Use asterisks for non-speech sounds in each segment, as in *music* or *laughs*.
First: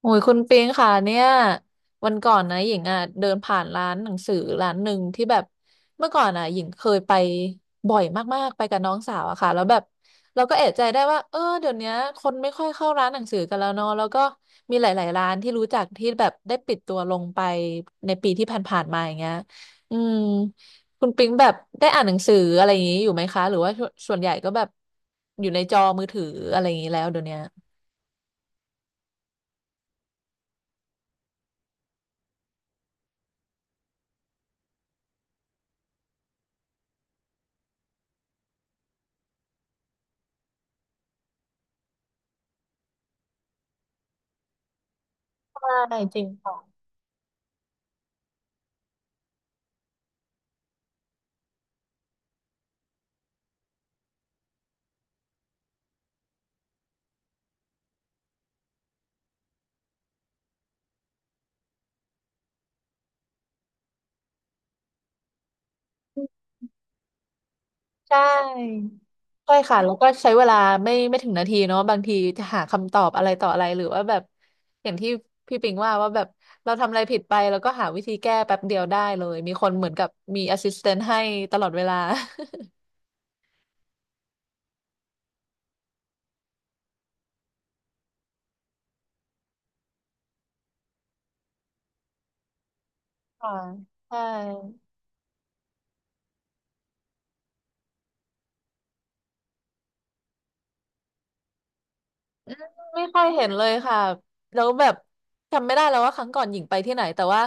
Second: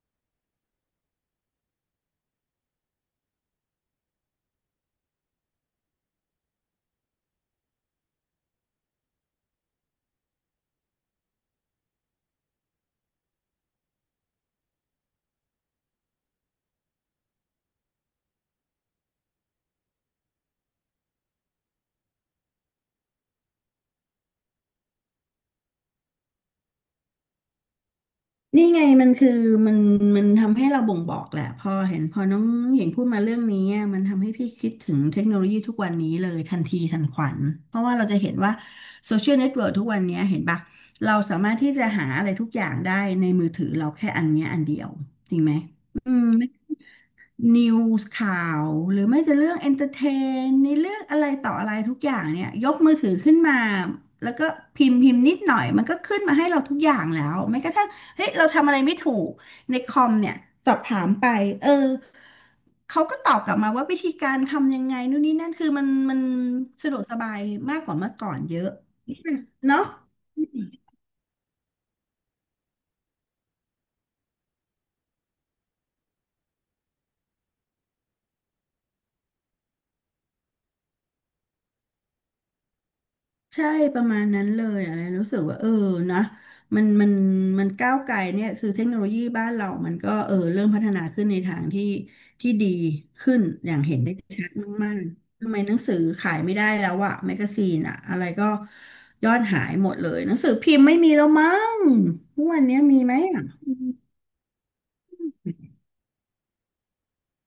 โอ้ยคุณปิงค่ะเนี่ยวันก่อนนะหญิงอ่ะเดินผ่านร้านหนังสือร้านหนึ่งที่แบบเมื่อก่อนอ่ะหญิงเคยไปบ่อยมากๆไปกับน้องสาวอะค่ะแล้วแบบเราก็เอะใจได้ว่าเออเดี๋ยวเนี้ยคนไม่ค่อยเข้าร้านหนังสือกันแล้วเนาะแล้วก็มีหลายๆร้านที่รู้จักที่แบบได้ปิดตัวลงไปในปีที่ผ่านๆมาอย่างเงี้ยอืมคุณปิงแบบได้อ่านหนังสืออะไรอย่างงี้อยู่ไหมคะหรือว่าส่วนใหญ่ก็แบบอยู่ในจอมือถืออะไรอย่างงี้แล้วเดี๋ยวเนี้ยนี่ไงมันคือมันมันทำให้เราบ่งบอกแหละพอเห็นพอน้องหญิงพูดมาเรื่องนี้อะมันทำให้พี่คิดถึงเทคโนโลยีทุกวันนี้เลยทันทีทันขวัญเพราะว่าเราจะเห็นว่าโซเชียลเน็ตเวิร์กทุกวันนี้เห็นปะเราสามารถที่จะหาอะไรทุกอย่างได้ในมือถือเราแค่อันเนี้ยอันเดียวจริงไหมใช่อืจริม งค่ะ นิวส์ข่าวหรือไม่จะเรื่องเอนเตอร์เทนในเรื่องอะไรต่ออะไรทุกอย่างเนี่ยยกมือถือขึ้นมาแล้วก็พิมพ์นิดหน่อยมันก็ขึ้นมาให้เราทุกอย่างแล้วแม้กระทั่งเฮ้ยเราทำอะไรไม่ถูกในคอมเนี่ยสอบถามไปเออเขาก็ตอบกลับมาว่าวิธีการทำยังไงนู่นนี่นั่นคือมันสะดวกสบายมากกว่าเมื่ใชอก่อนเยอะ่ใช่ค่ะเนาะ แล้วก็ใช้เวลาไม่ถึงนาทีเนาะบางทีจะหาคำตอบอะไรต่ออะไรหรือว่าแบบอย่างที่พี่ปิงว่าแบบเราทำอะไรผิดไปแล้วก็หาวิธีแก้แป๊บเดียวได้เลยมีคนเหมือนกับมีแอสซิสแตนต์ให้ตลอดเวลา ใช่ประมาณนั้นเลยอะไรรู้สึกว่าเออนะมันมันมันก้าวไกลเนี่ยคือเทคโนโลยีบ้านเรามันก็เออเริ่มพัฒนาขึ้นในทางที่ที่ดีขึ้ *laughs* นค่ะอย่างเห็นได้ใช่ ชัดมากๆ ทำไมหนังสือขายไม่ได้แล้วอะแมกกาซีนอะอะไรก็ยอดหายหมดเลยหนังสือพิมพ์ไม่มีแล้วมั้งทุกอืวันมเนี้ยมีไม่ไหมค่อยอะเห็นเลยค่ะแล้วแบบจำไม่ได้แล้วว่าครั้งก่อนหญิงไปที่ไหนแต่ว่า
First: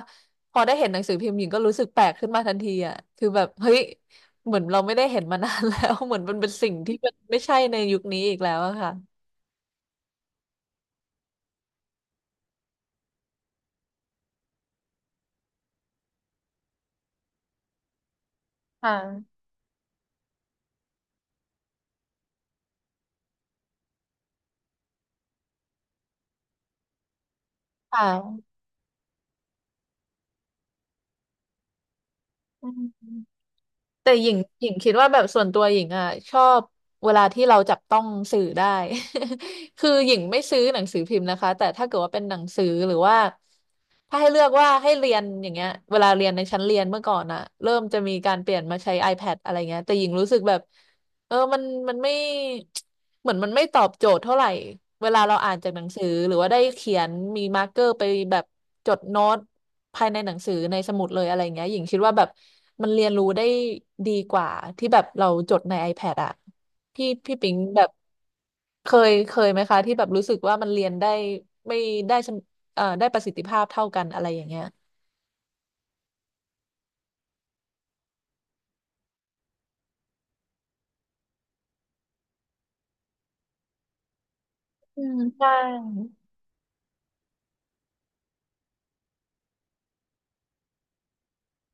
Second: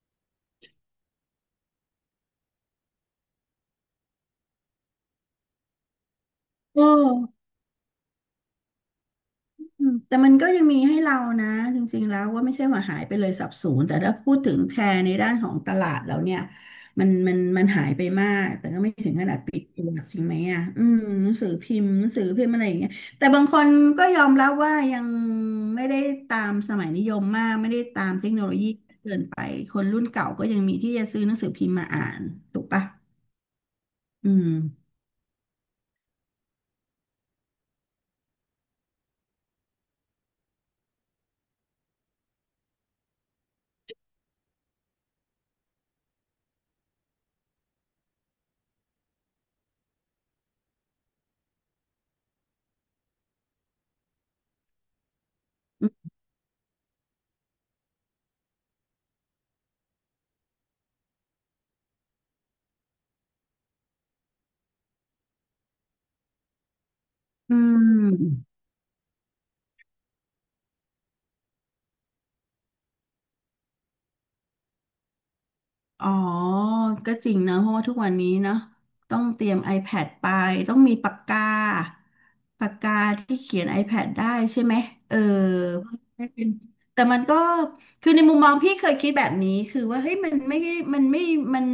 พอได้เห็นหนังสือพิมพ์หญิงก็รู้สึกแปลกขึ้นมาทันทีอ่ะคือแบบเฮ้ยเหมือนเราไม่ได้เห็นมานานแล้ว *laughs* เหมือนมันเป็นสิ่งเอที่มันไม่อ ใช่ในยุคนี้อีกแล้วอะค่ะอืมแต่มันก็ยังมีให้เรานะจริงๆแล้วว่าไม่ใช่ว่าหายไปเลยสับสูญแต่ถ้าพูดถึงแชร์ในด้านของตลาดแล้วเนี่ยมันหายไปมากแต่ก็คไม่ถึงขนา่ะดปิดตัวจริงไหมอ่ะอืมหนังสือพิมพ์อะไรอย่างเงี้ยแต่บางคนก็ยอมรับว่ายังไม่ได้ตามสมัยนิยมมากไม่ได้ค่ตามเทคโนโละยีเกินไปคนรุ่นเก่าก็ยังมีที่จะซื้อหนังสือพิมพ์มาอ่านถูกอืม ปะแต่หอืญิงมหญิงคิดว่าแบบส่วนตัวหญิงอ่ะชอบเวลาที่เราจับต้องสื่อได้ *laughs* คือหญิงไม่ซื้อหนังสือพิมพ์นะคะแต่ถ้าเกิดว่าเป็นหนังสือหรือว่าถ้าให้เลือกว่าให้เรียนอย่างเงี้ยเวลาเรียนในชั้นเรียนเมื่อก่อนอ่ะเริ่มจะมีการเปลี่ยนมาใช้ iPad อะไรเงี้ยแต่หญิงรู้สึกแบบ เออมันไม่ *tsk* เหมือนมันไม่ตอบโจทย์เท่าไหร่ เวลาเราอ่านจากหนังสือหรือว่าได้เขียนมีมาร์กเกอร์ไปแบบจดโน้ตภายในหนังสือในสมุดเลยอะไรเงี้ยหญิงคิดว่าแบบมันเรียนรู้ได้ดีกว่าที่แบบเราจดใน iPad อะพี่ปิอืงแบบม เคยไหมคะที่แบบรู้สึกว่ามันเรียนได้ไม่ได้สมได้ประสิทธิภาพเท่ากันอะไรอย่างเงี้ยอ๋อ ก็จริงนะเพราะว่าทุกวันนี้เนอะต้องเตรียม iPad ไปต้องมีปากกาที่เขียน iPad ได้ใช่ไหมอืเอมใช่อไม่เป็นแต่มันก็คือในมุมมองพี่เคยคิดแบบนี้คือว่าเฮ้ยมันไม่มัน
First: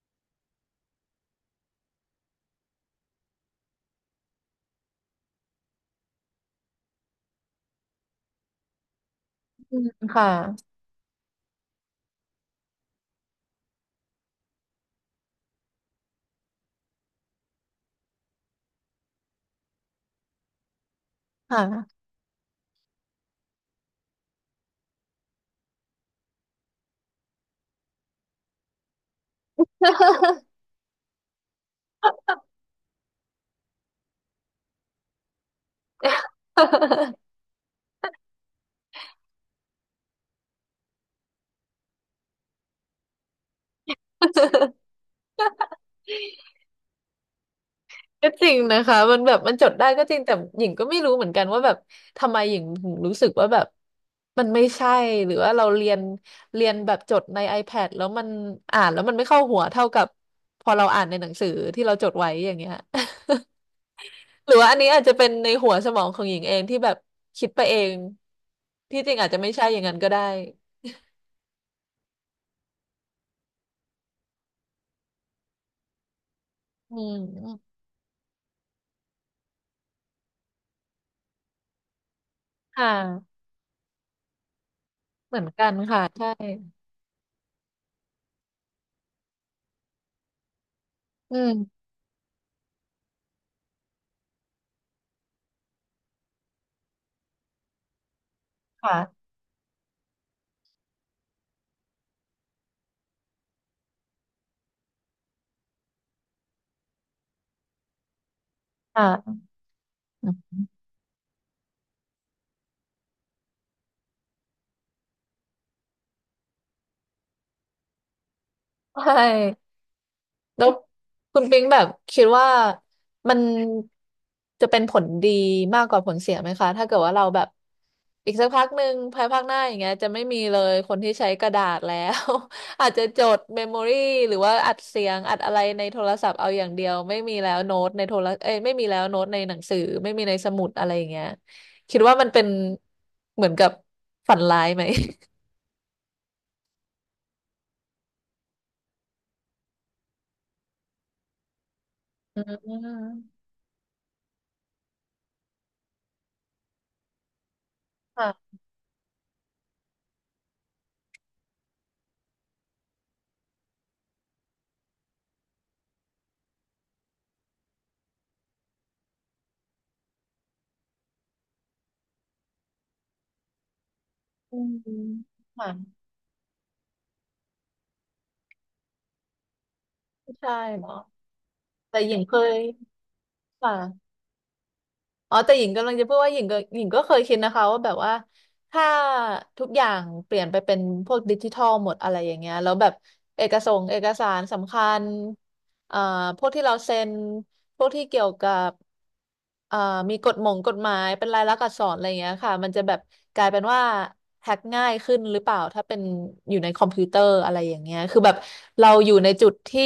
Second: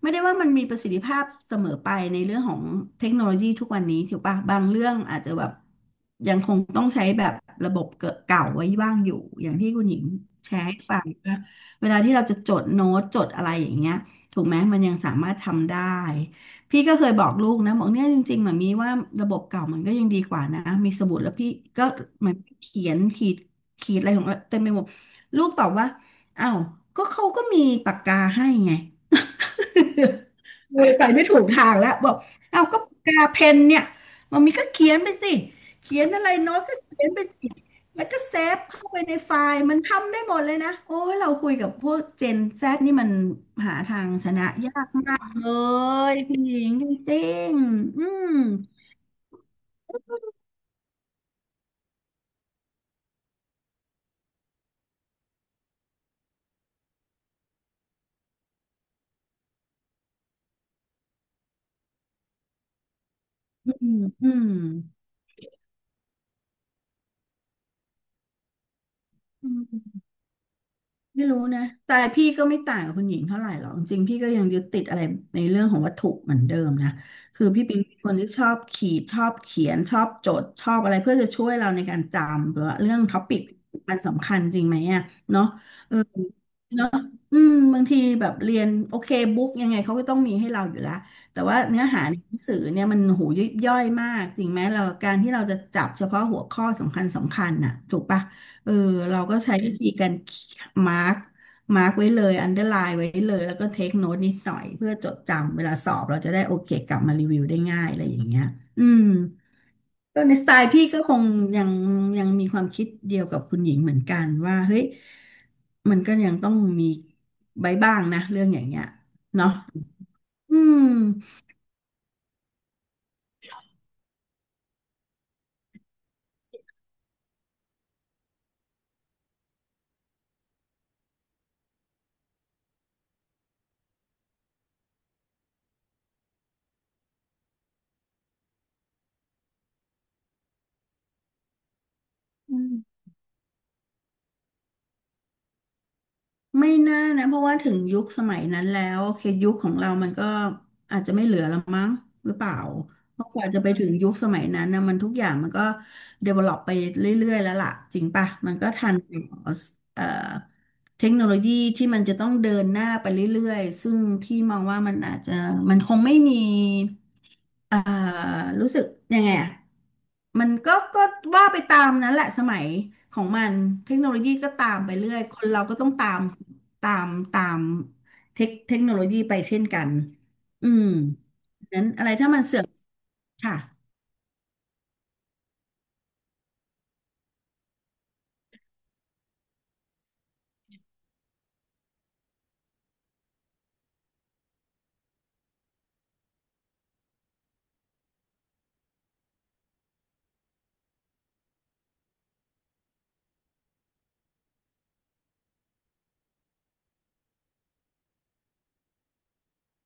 ไม่ได้ว่ามันมีประสิทธิภาพเสมอไปในเรื่องของเทคโนโลยีทุกวันนี้ถูกปะบางเรื่องอาจจะแบบยังคงต้องใช้แบบระบบเก่าไว้บ้างอยู่อย่างที่อืคุณมหญิงคแชร์่ะให้ฟัง เวลาที่เราจะจดโน้ตจดอะไรอย่างเงี้ยถูกไหมมันยังสามารถทำได้พี่ก็เคยบอกลูกนะบอกเนี่ยจริงๆหมนมีว่าระบบเก่ามันก็ยังดีกว่านะมีสมุดแล้วพี่ก็ค่ะ เหมือนเขียนขีดอะไรของเราเต็มไปหมดลูกตอบว่าอ้าวก็เขาก็มีปากกาให้ไง *laughs* เลยไปไม่ถูกทางแล้วบอกเอาก็ปากกาเพนเนี่ยมันมีก็เขียนไปสิเขียนอะไรโน้ตก็เขียนไปสิแล้วก็เซฟเข้าไปในไฟล์มันทำได้หมดเลยนะโอ้ยเราคุยกับพวกเจนแซดนี่มันหาทางชนะยา *laughs* กมากเลยพี่หญิงจริงๆก็จริงนะคะมันแบบมันจดได้ก็จริงแต่หญิงก็ไม่รู้เหมือนกันว่าแบบทำไมหญิงถึงรู้สึกว่าแบบมันไม่ใช่หรือว่าเราเรียนแบบจดใน iPad แล้วมันอ่านแล้วมันไม่เข้าหัวเท่ากับพอเราอ่านในหนังสือที่เราจดไว้อย่างเงี้ย อืมอื *laughs* หรือว่าอันนี้อาจจะเป็นในหัวสมองของหญิงเองที่แบบคิดไปเองที่จริงอาจจะไม่ใช่อย่างนั้นม ก็ได้ไม่รู้นะแต่พี่ก็ไม่ต่างกับคุณหญิงเท่าไหร่หรอกจริงๆพี่ก็ยังยึดติดอะไรในเรื่องของวัตถุเหมือนเดิมนะ อืคือพี่ปิมงเป็นคนที่ชอบขีดชอบเขียนชอบจดชอบอะไรเพื่อจะช่วยเราในการจำหรือว่าค่เรื่องท็อปิะกมันสำคัญจริงไหมอ่ะเหมือเนาะนกันเออค่ะใช่เนาะอืมบางทีแบบเรียนโอเคบุ๊กยังไงเขาก็ต้องมีให้เราอยู่แล้ว อืแต่ว่าเนื้อมหาในหนังสือเนี่ยมันหูยิบย่อยมากจริงไหมเราการที่เราจะจับเฉพาะหัวข้อสำคัญน่ะถูกปะ เออเราค่ะก็ใช้วิธีการมาร์กมาร์กไว้เลยอันเดอร์ไลน์ไว้เลยแล้วก็เทคโน้ตนิดหน่อยเพื่อจดจำเวลาสอบเราจะได้โอเคกลับมารีวิวได้ง่ายอะไรอย่างเงี้ยอืมค่ะก็ในสไตล์พี่ก็คงยังยังมีความคิดเดียวกับคุณหญิงเหมือนกันว่าเฮ้ยมันก็ยังต้องมีใบบ้างนะเรื่องอย่างเงี้ยใชเนาะ่ อืแล้วม คุณปิงแบบคิดว่ามันจะเป็นผลดีมากกว่าผลเสียไหมคะถ้าเกิดว่าเราแบบอีกสักพักหนึ่งภายภาคหน้าอย่างเงี้ยจะไม่มีเลยคนที่ใช้กระดาษแล้ว *laughs* อาจจะจดเมมโมรี่หรือว่าอัดเสียงอัดอะไรในโทรศัพท์เอาอย่างเดียวไม่มีแล้วโน้ตในโทรเอ้ยไม่มีแล้วโน้ตในหนังสือไม่มีในสมุดอะไรอย่างเงี้ยคิดว่ามันเป็นเหมือนกับฝันร้ายไหม ไม่น่านะเพราะว่าถึงยุคสมัยนั้นแล้วโอเคยุคของเรามันก็อาจจะไม่เหลือละมั้งหรือเปล่า *laughs* อืเพราะกมว่าจะไปถึงยุคสมัยนั้นนะมันทุกอย่างมันก็ develop ไปเรื่อยๆแล้วล่ะจริงปะค่ะมันก็ทันกับเอ่อเทคโนโลยีที่มันจะต้องเดินหน้าไปเรื่อยๆซึ่งพี่มองว่ามันอาจจะมันคงไม่มี อ่ารู้สึกยังไงอะมันก็ก็ว่าไปตามนั้นแหละสมัยของมันเทคโนโลยีก็อืตามมไปเรื่อย คนเราค่ะก็ต้องตามตามตามเทคโนโลยีไปเช่นกันใช่อืมเนาะนั้นแต่อะไรหญิงถ้าเคมันย เสื่อมค่ะค่ะอ๋อ แต่หญิงกำลังจะพูดว่าหญิงก็เคยคิดนะคะว่าแบบว่าถ้าทุกอย่างเปลี่ยนไปเป็นพวกดิจิทัลหมดอะไรอย่างเงี้ยแล้วแบบเอกสงเอกสารสำคัญ เอ่อพวกที่เราเซ็นพวกที่เกี่ยวกับเอ่อมีกฎหมงกฎหมายเป็นลายลักษณ์อักษรอะไรอย่างเงี้ยค่ะมันจะแบบกลายเป็นว่าแฮ็กง่ายขึ้นหรือเปล่าถ้าเป็นอยู่ในคอมพิวเตอร์อะไรอย่างเงี้ยคือแบบเราอยู่ในจุดที่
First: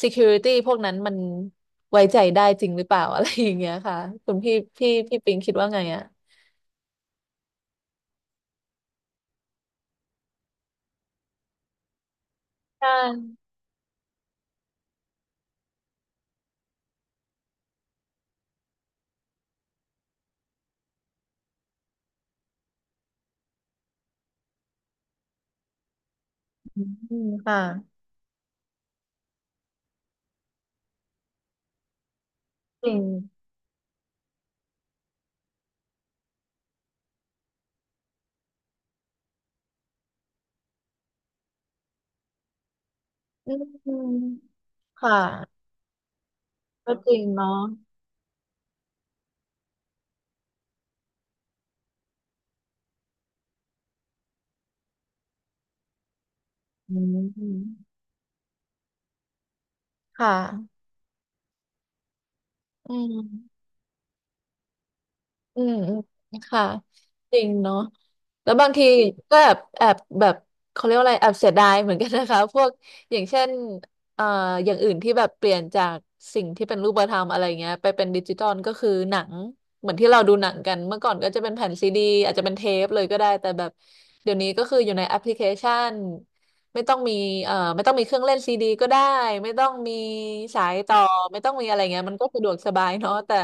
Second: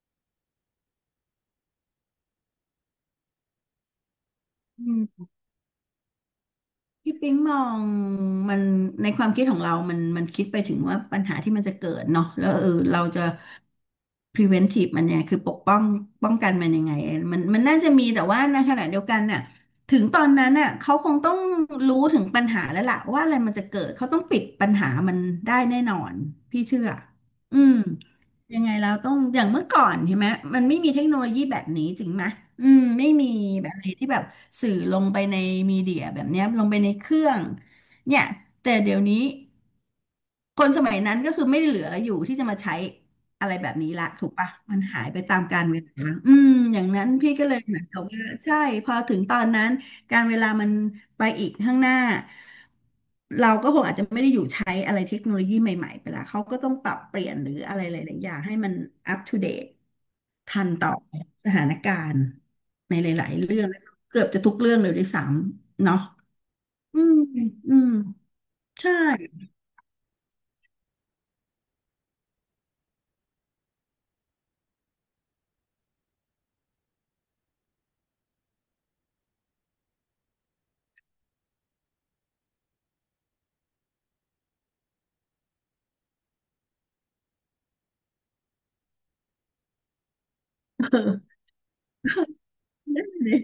security พวกนั้นมันไว้ใจได้จริงหรือเปล่า *laughs* อะไรอย่างเงี้ยค่ะคุณพี่อืพี่พี่ม ปิงคิดว่าไงอ่ะพี่ปิ๊งมองมันในความคิดของเรามันคิดไปถึงว่าปัญหาที่มันจะเกิดเนาะแล้วเออใชเราจะ ่ preventive มันเนี่ยคือปกป้องป้องกันมันยังไงมันน่าจะมีแต่ว่าในขณะเดียวกันน่ะถึงตอนนั้นน่ะเขาคงต้องรู้ถึงปัญหาแล้วล่ะว่าอะไรมันจะเกิดเขาต้องปิดปัญหามันได้แน่นอนพี่เชื่อือมค่ะอืมยังไงเราต้องอย่างเมื่อก่อนใช่ไหมมันไม่มีเทคโนโลยีแบบนี้จริงไหมอืมจริงไม่มีแบบไหนที่แบบ สื่อลงไปในมีเดียแบบเนี้ยลงไปในเครื่องเนี่ยแต่เดี๋ยวนี้ คนสมัยนั้นก็คือไม่ได้เหลืออยู่ที่จะมาใช้อะอืไรแบบนี้ละมถูกปะมันหายค่ะไปตามกาลเวลาอืมอย่างก็นั้นจริงพี่ก็เลยเนาะเหมือนกับว่าใช่พอถึงตอนนั้นการเวลามันไปอีกข้างหน้าเราก็คงอาจจะไม่ได้อยู่ใช้อะไรเทคโนโลยีใหม่ๆไปละเขาก็ต้องปรัอืบเปลี่ยนหรืออะมไรหลายๆอย่างให้มันอัปทูเดตค่ทันะ ต่อสถานการณ์อืในหลายๆเรื่อมงเกือบจะทุกเรื่องเลยด้วยซ้อืมำอืเนาะมค่ะอืมจริงอืเนาะมแล้วบางทีใช่ ก็แอบแบบเขาเรียกว่าอะไร แอบเสียดายเหมือนกันนะคะ *laughs* พวกอย่างเช่นเอ่ออย่างอื่นที่แบบเปลี่ยนจากสิ่งที่เป็นรูปธรรมอะไรเงี้ยไปเป็นดิจิตอลก็คือหนังเหมือนที่เราดูหนังกันเมื่อก่อนก็จะเป็นแผ่นซีดีอาจจะเป็นเทปเลยก็ได้แต่แบบเดี๋ยวนี้ก็คืออยู่ในแอปพลิเคชัน ไม่ต้องมีไม่ต้องมีเครื่องเล่นซีดีก็ได้ ไม่ต้องมีสาย *laughs* ต่อ เออไม่ต้องมีอะไรเงี้ยมันก็สะดวกสบายนั่นเนาะเลแต่ย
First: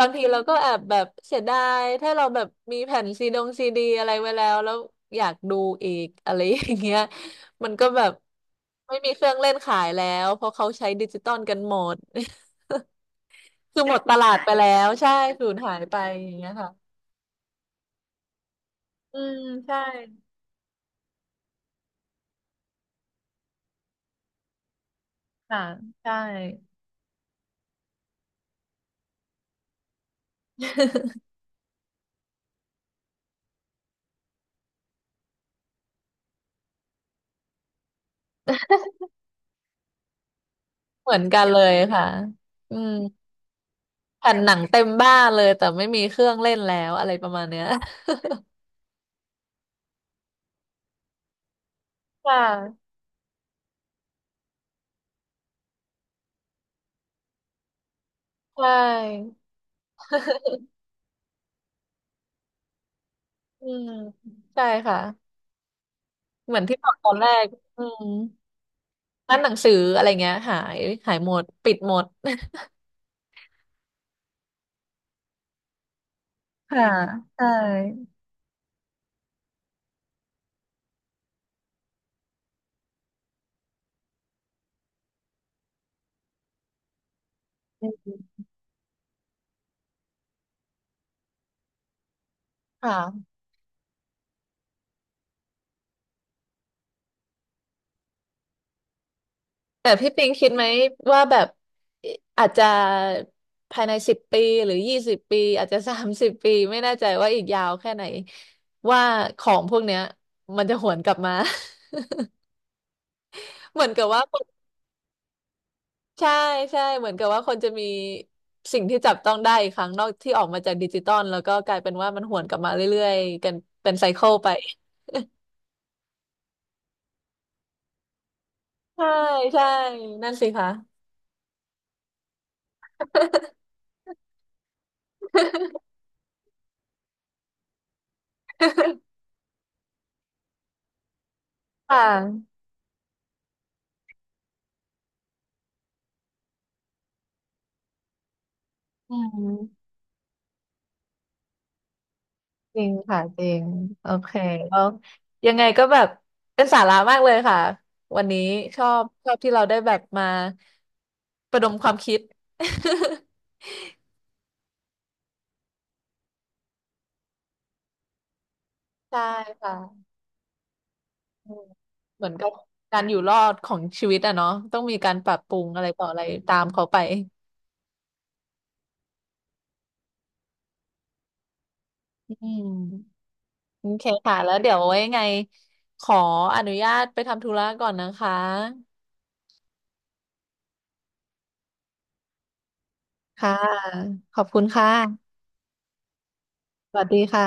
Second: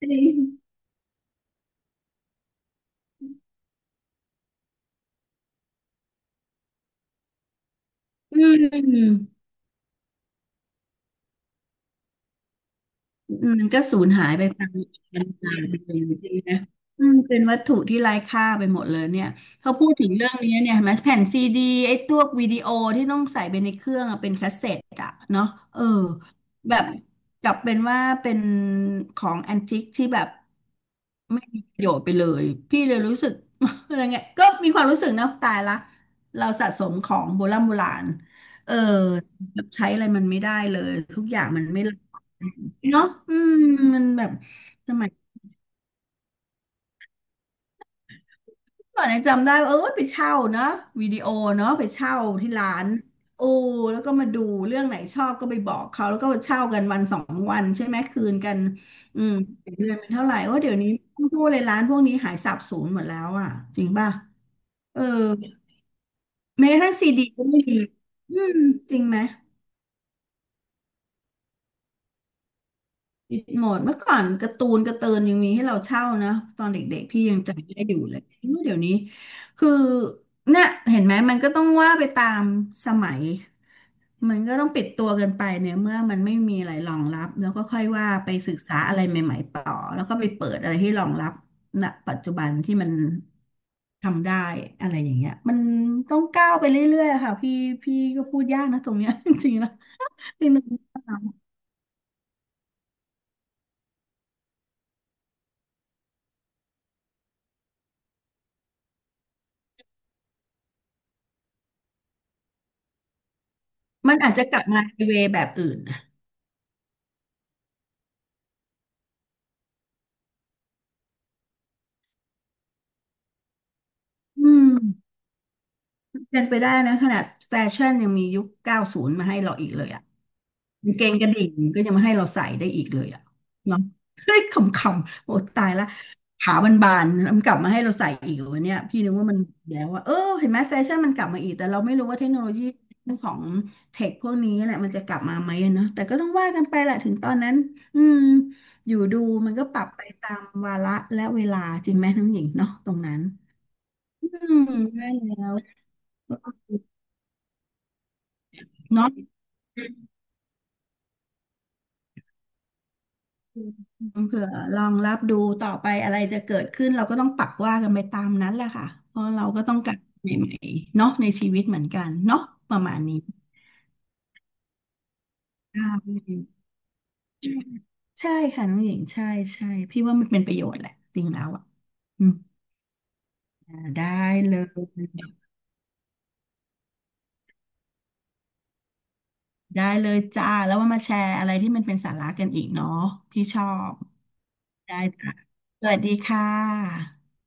จางริทีง เราก็แอบแบบเสียดายถ้าเราแบบมีแผ่นซีดงซีดีอะไรไว้แล้วอยากดูอีกอะไรอย่างเงี้ยมันก็แบบอืไม่มีเครื่องม เล่นขายแล้ว เพราะเขาใช้ดิจิตอลกันหมด มัน *laughs* ก็คือหมสูดญตหาลายดไปไปตาแล้มว ใช่การสูตาญยหาไปยเลไปยอใช่ย่างเงี้ไหมยค่ะ อืมเป็นวัตถุที่ไร้ค่าไปหมดเลยอืเนี่ยมเขาใช่พูดถึงเรื่องนี้เนี่ยเห็นไหมแผ่นซีดีไอ้ตัววิดีโอที่ต้องใส่ไปในเครื่องอะเป็นคาสเซ็ตอะเนาะค่ะเออใช่ แบบกลับเป็นว่าเป็นของแอนติกที่แบบ *laughs* ไม่มีประโยชน์ไปเลยพี่เลยรู้สึก *laughs* อะไรเงี้ยก็มีความรู้สึกนะตายละเราสะสมของโบราณโบราณเออแบบใช้อะไรมันไม่ได้เลยเหมือทุนกอกัย่านงเลมันยไม่รัก ค่ะอืม เนาะอืมมันแบแผ่บนหนังเต็มสมัยบ้านเลยแต่ไม่มีเครื่องเล่นแล้วอะไรประมาณเนี้ย ก่อนเนี่ยจำได้ว่าเออไปเช่าเนาะวิดีโอเนาะไปเช่า *laughs* ค่ที่ร้านะโอ้แล้วก็มาดูเรื่องไหนชอบก็ไปบอกเขาแล้วก็เช่ากันวันสองวันใช่ไหมคืนกันใช่ อืมเดือนเป็นเท่าไหร่ว่า *laughs* เดี๋ยวนี้ต้องพูดเลยร้านพวกนี้หายสาบสูญหมดแล้วอ่ะอืจริงมป่ะใช่ค่ะเออเหมือนแม้กที่ระบอทั่งกตซีอนดีแรก็กไม่มีอืมอืมจริงไหม ร้านหนังสืออะไรเงี้ยหายหายหมดปิดหมด ปิดหมดเมื่อก่อนการ์ตูนยังมีให้เราเช่านะตอ *laughs* นค่ะเด็กๆพี่ยัใชงจำได้อยู่เล่ยเมื่อเดี๋ยวนี้คือเนี่ยเห็นไหมมันก็ต้องว่าไปตามสมัยมันก็ต้องปิดตัวกันไปเนี่ยเมื่อมันไม่มีอะไรรองรับแล้วก็ค่อยอืว่าไปมศึกษาอะไรใหม่ๆต่อแล้วก็ไปเปิดอะไรที่รองรับณปัจจุบันที่มันค่ะทำได้อะไรอย่างเงี้ยมันต้องก้าวไปเรื่อยๆอะค่ะพี่ก็พูดยากนะตรงเนี้ย *laughs* จริงๆแล้วแต่พี่ปิงคิดไหมว่าแบบอาจจะภายในสิบปีหรือ20 ปีอาจจะ30 ปีไม่แน่ใจว่าอีกยาวแค่ไหนว่าของพวกเนี้ยมันจะหวนกลับมา *laughs* เหมือนกับมันว่า อาจจะกลับมาในเวแบบอื่นนะใช่ใช่เหมือนกับว่าคนจะมีสิ่งที่จับต้องได้อีกครั้งนอกที่ออกมาจากดิจิตอลแล้วก็กลายเป็นว่ามันหวนกลับมาเรื่อยๆกันเป็นไซเคิลอืไปม เป็นไปได้นะขนาดแฟชั่นยังมียุค 90ใช่มาให้เราใช่อีกเลยอ่ะนั่นสิคะ กางเกงกระดิ่งก็ยังมาให้เราใส่ได้อีกเลยอ่ะเนาะ *laughs* เฮ้ยขำๆ โอ้ตาย *laughs* ละขาบานๆมันกลับมาให้เราใส่อีกเหรอวันเนี้ยพี่นึกว่ามันแล้วว่า เออเห็นไหมแฟชั่นมันกลับมาอีกแต่เราไม่ค่รู้ว่าเทคโนโละยีของเทคพวกนี้แหละมันจะกลับมาไหมอะเนาะแต่ก็ต้องว่ากันไปแหละถึงตอนนั้นอืมอยู่อืดูมันก็ปรับมไปตามวาระและเวลาจริงไหมน้องหญิงเนาะจริตงรงนั้ค่ะนจริงโออืเคมแล้วได้แล้ยัวงไงก็แบบเป็นสาระเมากเลยค่ะวันนี้ชอบนาะ ชอบที่เราได้แบบมาประดมความคิด เผื่อลองรับดูต่อไปอะไรจะเกิดขึ้นเราก็ต้องปักว่ากันไปตามนั้นแหละค่ะ *laughs* เพใช่ราะเราก็ต้องการค่ะ ใหม่ๆเนาะในชีอืวิตมเหมือนกันเหมือนเนาะกับประมากาณรอนี้ยู่รอดของชีวิตอะเนาะต้องมีการปรับปรุงใชอะไรต่ออะไร่ตามเขาไปใช่ค่ะน้องหญิงใช่ใช่พี่ว่ามันเป็นประโยชน์แหละจริงแล้วอ่ะอืมอืมโอเคได้ค่ะแล้เลวยเดี๋ยวไว้ยังไงขออนุญาตไปทำธุระก่อนนะคะได้เลยจ้าแล้วว่ามาแชร์อะไรที่มันเป็นสาระกันอีกเนาะพี่ค่ะชอบขอบคุณค่ะได้จ้ะสวัสดีค่ะสวัสดีค่ะ